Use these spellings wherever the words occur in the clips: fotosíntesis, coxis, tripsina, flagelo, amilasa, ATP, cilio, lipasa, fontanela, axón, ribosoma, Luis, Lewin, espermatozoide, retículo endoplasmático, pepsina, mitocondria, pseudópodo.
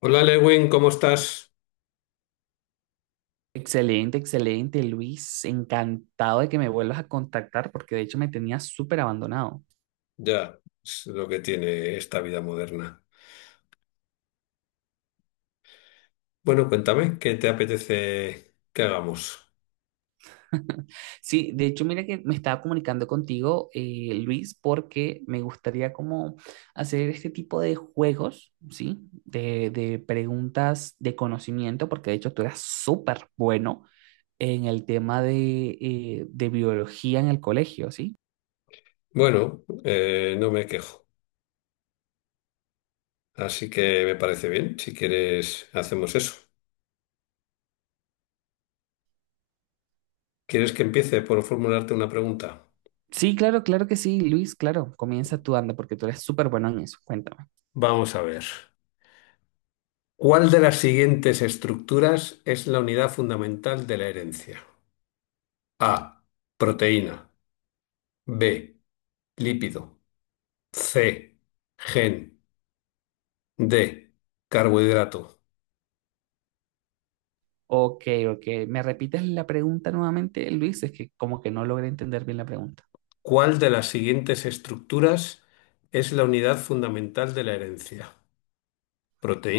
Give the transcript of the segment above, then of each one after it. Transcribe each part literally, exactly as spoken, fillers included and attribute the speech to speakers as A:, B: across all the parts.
A: Hola Lewin, ¿cómo estás?
B: Excelente, excelente, Luis. Encantado de que me vuelvas a contactar porque de hecho me tenías súper abandonado.
A: Ya, es lo que tiene esta vida moderna. Bueno, cuéntame, ¿qué te apetece que hagamos?
B: Sí, de hecho, mira que me estaba comunicando contigo, eh, Luis, porque me gustaría como hacer este tipo de juegos, ¿sí? De, de preguntas de conocimiento, porque de hecho tú eras súper bueno en el tema de, eh, de biología en el colegio, ¿sí?
A: Bueno, eh, no me quejo, así que me parece bien. Si quieres, hacemos eso. ¿Quieres que empiece por formularte una pregunta?
B: Sí, claro, claro que sí, Luis, claro. Comienza tú, anda, porque tú eres súper bueno en eso. Cuéntame.
A: Vamos a ver. ¿Cuál de las siguientes estructuras es la unidad fundamental de la herencia? A. Proteína. B. Lípido. C. Gen. D. Carbohidrato.
B: Ok, ok. ¿Me repites la pregunta nuevamente, Luis? Es que como que no logré entender bien la pregunta.
A: ¿Cuál de las siguientes estructuras es la unidad fundamental de la herencia?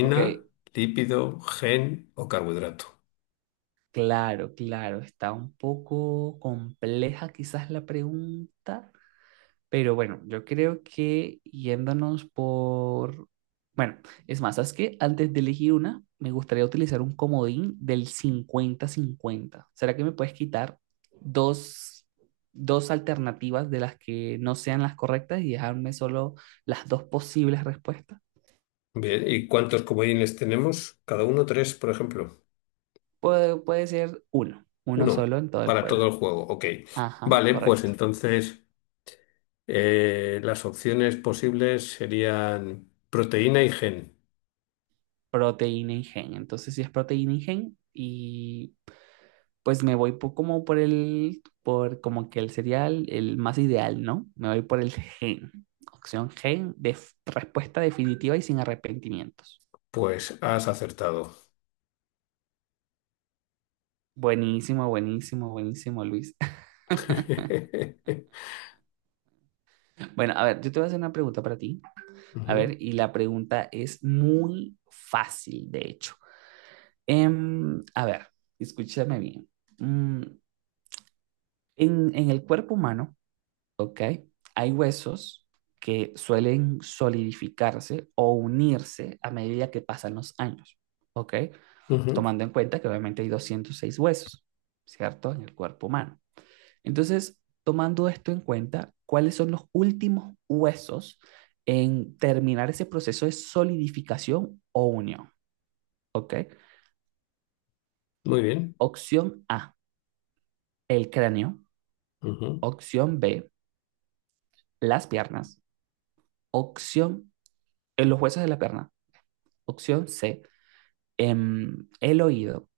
B: Ok,
A: lípido, gen o carbohidrato?
B: claro, claro. Está un poco compleja quizás la pregunta, pero bueno, yo creo que yéndonos por... Bueno, es más, ¿sabes qué? Antes de elegir una, me gustaría utilizar un comodín del cincuenta cincuenta. ¿Será que me puedes quitar dos, dos alternativas de las que no sean las correctas y dejarme solo las dos posibles respuestas?
A: Bien, ¿y cuántos comodines tenemos? Cada uno tres, por ejemplo.
B: Puede, puede ser uno, uno
A: Uno,
B: solo en todo el
A: para todo el
B: juego.
A: juego. Ok.
B: Ajá,
A: Vale, pues
B: correcto.
A: entonces eh, las opciones posibles serían proteína y gen.
B: Proteína y gen. Entonces, si es proteína y gen, y pues me voy po- como por el, por como que el cereal, el más ideal, ¿no? Me voy por el gen. Opción gen, de respuesta definitiva y sin arrepentimientos.
A: Pues has acertado.
B: Buenísimo, buenísimo, buenísimo, Luis. Bueno, a ver, yo te voy a hacer una pregunta para ti. A
A: Ujú,
B: ver, y la pregunta es muy fácil, de hecho. Em, a ver, escúchame bien. Mm, en, en el cuerpo humano, ¿ok? Hay huesos que suelen solidificarse o unirse a medida que pasan los años, ¿ok?
A: ujú.
B: Tomando en cuenta que obviamente hay doscientos seis huesos, ¿cierto? En el cuerpo humano. Entonces, tomando esto en cuenta, ¿cuáles son los últimos huesos en terminar ese proceso de solidificación o unión? ¿Ok?
A: Muy bien.
B: Opción A, el cráneo.
A: Ujú,
B: Opción B, las piernas. Opción, eh, los huesos de la pierna. Opción C, em, el oído.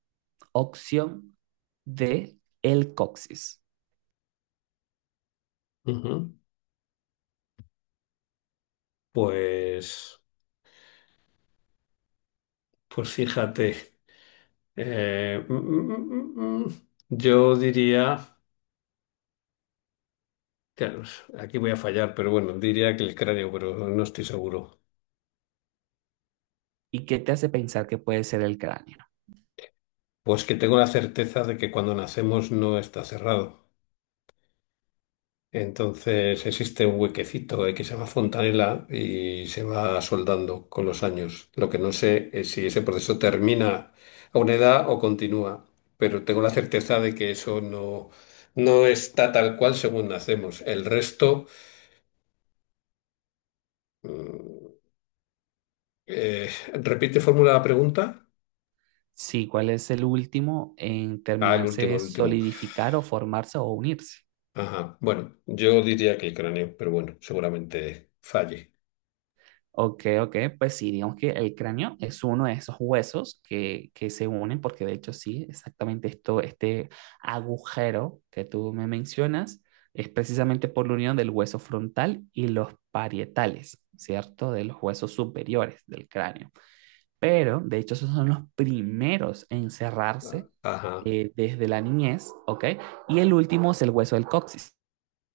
B: Opción D, el coxis.
A: ujú. Pues... Pues fíjate, eh, mm, mm, mm, mm, mm, yo diría, claro, aquí voy a fallar, pero bueno, diría que el cráneo, pero no estoy seguro.
B: ¿Y qué te hace pensar que puede ser el cráneo?
A: Pues que tengo la certeza de que cuando nacemos no está cerrado. Entonces existe un huequecito, eh, que se llama fontanela y se va soldando con los años. Lo que no sé es si ese proceso termina a una edad o continúa, pero tengo la certeza de que eso no, no está tal cual según nacemos. El resto. Mm, Eh, repite fórmula la pregunta.
B: Sí, ¿cuál es el último en
A: Ah, el
B: terminarse
A: último,
B: de
A: el último.
B: solidificar o formarse o unirse?
A: Ajá. Bueno, yo diría que el cráneo, pero bueno, seguramente falle.
B: Ok, ok, pues sí, digamos que el cráneo es uno de esos huesos que, que se unen, porque de hecho sí, exactamente esto, este agujero que tú me mencionas es precisamente por la unión del hueso frontal y los parietales, ¿cierto? De los huesos superiores del cráneo. Pero de hecho esos son los primeros en
A: Ah,
B: cerrarse
A: ajá.
B: eh, desde la niñez, ¿ok? Y el último es el hueso del coxis.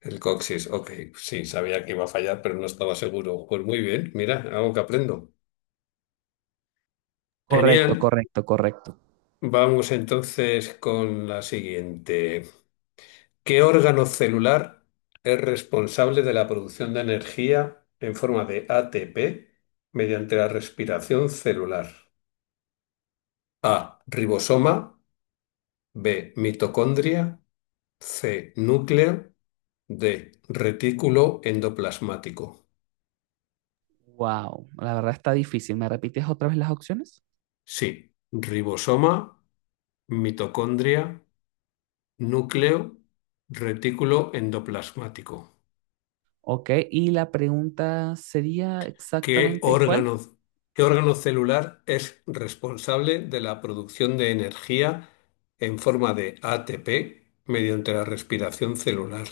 A: El coxis, ok. Sí, sabía que iba a fallar, pero no estaba seguro. Pues muy bien, mira, algo que aprendo.
B: Correcto,
A: Genial.
B: correcto, correcto.
A: Vamos entonces con la siguiente. ¿Qué órgano celular es responsable de la producción de energía en forma de A T P mediante la respiración celular? A. Ribosoma. B. Mitocondria. C. Núcleo. D. Retículo endoplasmático.
B: Wow, la verdad está difícil. ¿Me repites otra vez las opciones?
A: Sí. Ribosoma, mitocondria, núcleo, retículo endoplasmático.
B: Ok, y la pregunta sería
A: ¿Qué
B: exactamente cuál.
A: órgano, qué órgano celular es responsable de la producción de energía en forma de A T P mediante la respiración celular?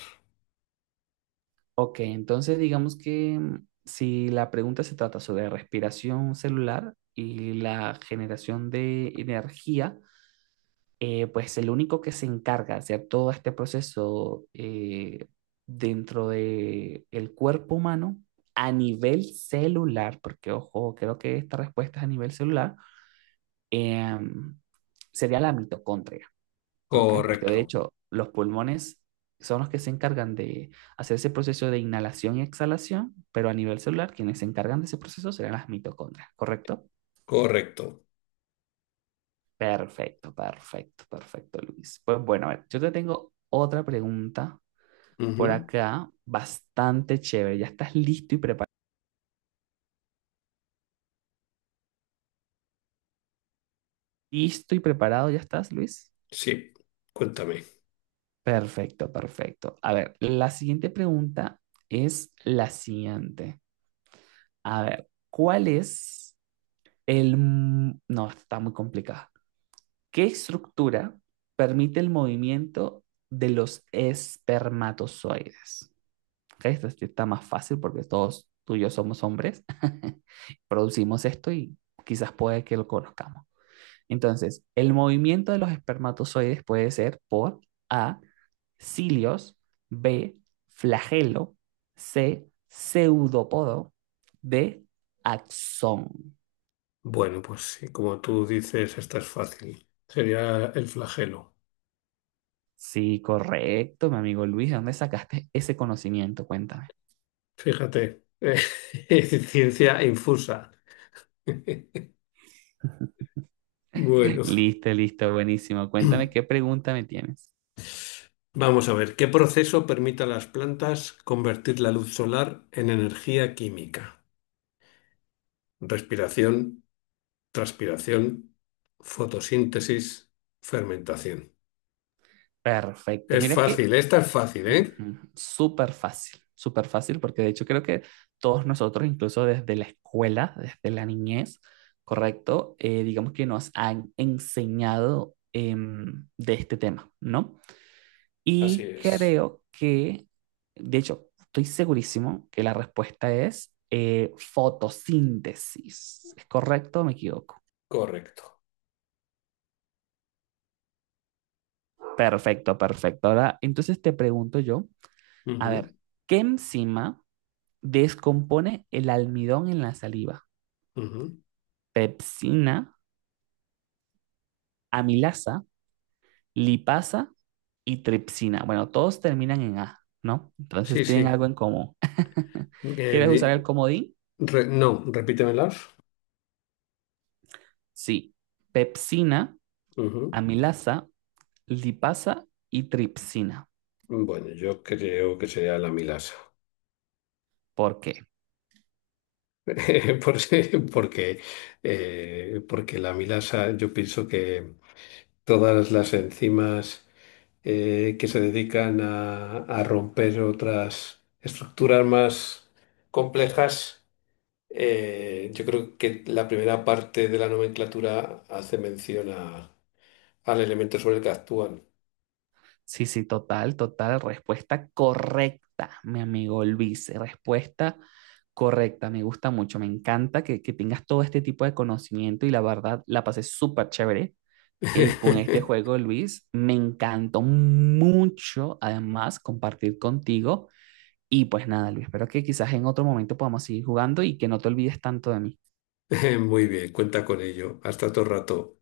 B: Ok, entonces digamos que mm, si la pregunta se trata sobre respiración celular y la generación de energía, eh, pues el único que se encarga de hacer todo este proceso eh, dentro de el cuerpo humano a nivel celular, porque ojo, creo que esta respuesta es a nivel celular, em, sería la mitocondria. Ok, porque de
A: Correcto,
B: hecho los pulmones son los que se encargan de hacer ese proceso de inhalación y exhalación, pero a nivel celular quienes se encargan de ese proceso serán las mitocondrias, ¿correcto?
A: correcto.
B: Perfecto, perfecto, perfecto, Luis. Pues bueno, a ver, yo te tengo otra pregunta por
A: Ujú.
B: acá, bastante chévere. ¿Ya estás listo y preparado? ¿Listo y preparado ya estás, Luis?
A: Sí, cuéntame.
B: Perfecto, perfecto. A ver, la siguiente pregunta es la siguiente. A ver, ¿cuál es el, mm, no, está muy complicada. ¿Qué estructura permite el movimiento de los espermatozoides? Ok, esto sí está más fácil porque todos tú y yo somos hombres. Producimos esto y quizás puede que lo conozcamos. Entonces, el movimiento de los espermatozoides puede ser por A, cilios, B, flagelo, C, pseudópodo, D, axón.
A: Bueno, pues sí, como tú dices, esta es fácil. Sería el flagelo.
B: Sí, correcto, mi amigo Luis. ¿De dónde sacaste ese conocimiento? Cuéntame.
A: Fíjate, eh, ciencia infusa. Bueno,
B: Listo, listo, buenísimo. Cuéntame qué pregunta me tienes.
A: vamos a ver, ¿qué proceso permite a las plantas convertir la luz solar en energía química? Respiración, transpiración, fotosíntesis, fermentación.
B: Perfecto.
A: Es
B: Mira que
A: fácil, esta es fácil, ¿eh?
B: ujú, súper fácil, súper fácil, porque de hecho creo que todos nosotros, incluso desde la escuela, desde la niñez, correcto. Eh, digamos que nos han enseñado em, de este tema, ¿no?
A: Así
B: Y
A: es,
B: creo que, de hecho, estoy segurísimo que la respuesta es eh, fotosíntesis. ¿Es correcto o me equivoco?
A: correcto.
B: Perfecto, perfecto. Ahora, entonces te pregunto yo, a
A: Ujú,
B: ver, ¿qué enzima descompone el almidón en la saliva?
A: ujú.
B: Pepsina, amilasa, lipasa y tripsina. Bueno, todos terminan en A, ¿no? Entonces
A: Sí,
B: tienen algo
A: sí.
B: en común.
A: Eh,
B: ¿Quieres
A: di-
B: usar el comodín?
A: re- no, repítemelas.
B: Sí. Pepsina,
A: Ujú.
B: amilasa, lipasa y tripsina.
A: Bueno, yo creo que sería la milasa.
B: ¿Por qué?
A: Por si- Porque, eh, porque la milasa, yo pienso que todas las enzimas eh, que se dedican a, a romper otras estructuras más complejas, eh, yo creo que la primera parte de la nomenclatura hace mención a- al elemento sobre el que actúan.
B: Sí, sí, total, total. Respuesta correcta, mi amigo Luis. Respuesta correcta. Me gusta mucho. Me encanta que, que tengas todo este tipo de conocimiento y la verdad la pasé súper chévere eh, con este juego, Luis. Me encantó mucho, además, compartir contigo. Y pues nada, Luis, espero que quizás en otro momento podamos seguir jugando y que no te olvides tanto de mí.
A: Muy bien, cuenta con ello. Hasta otro rato.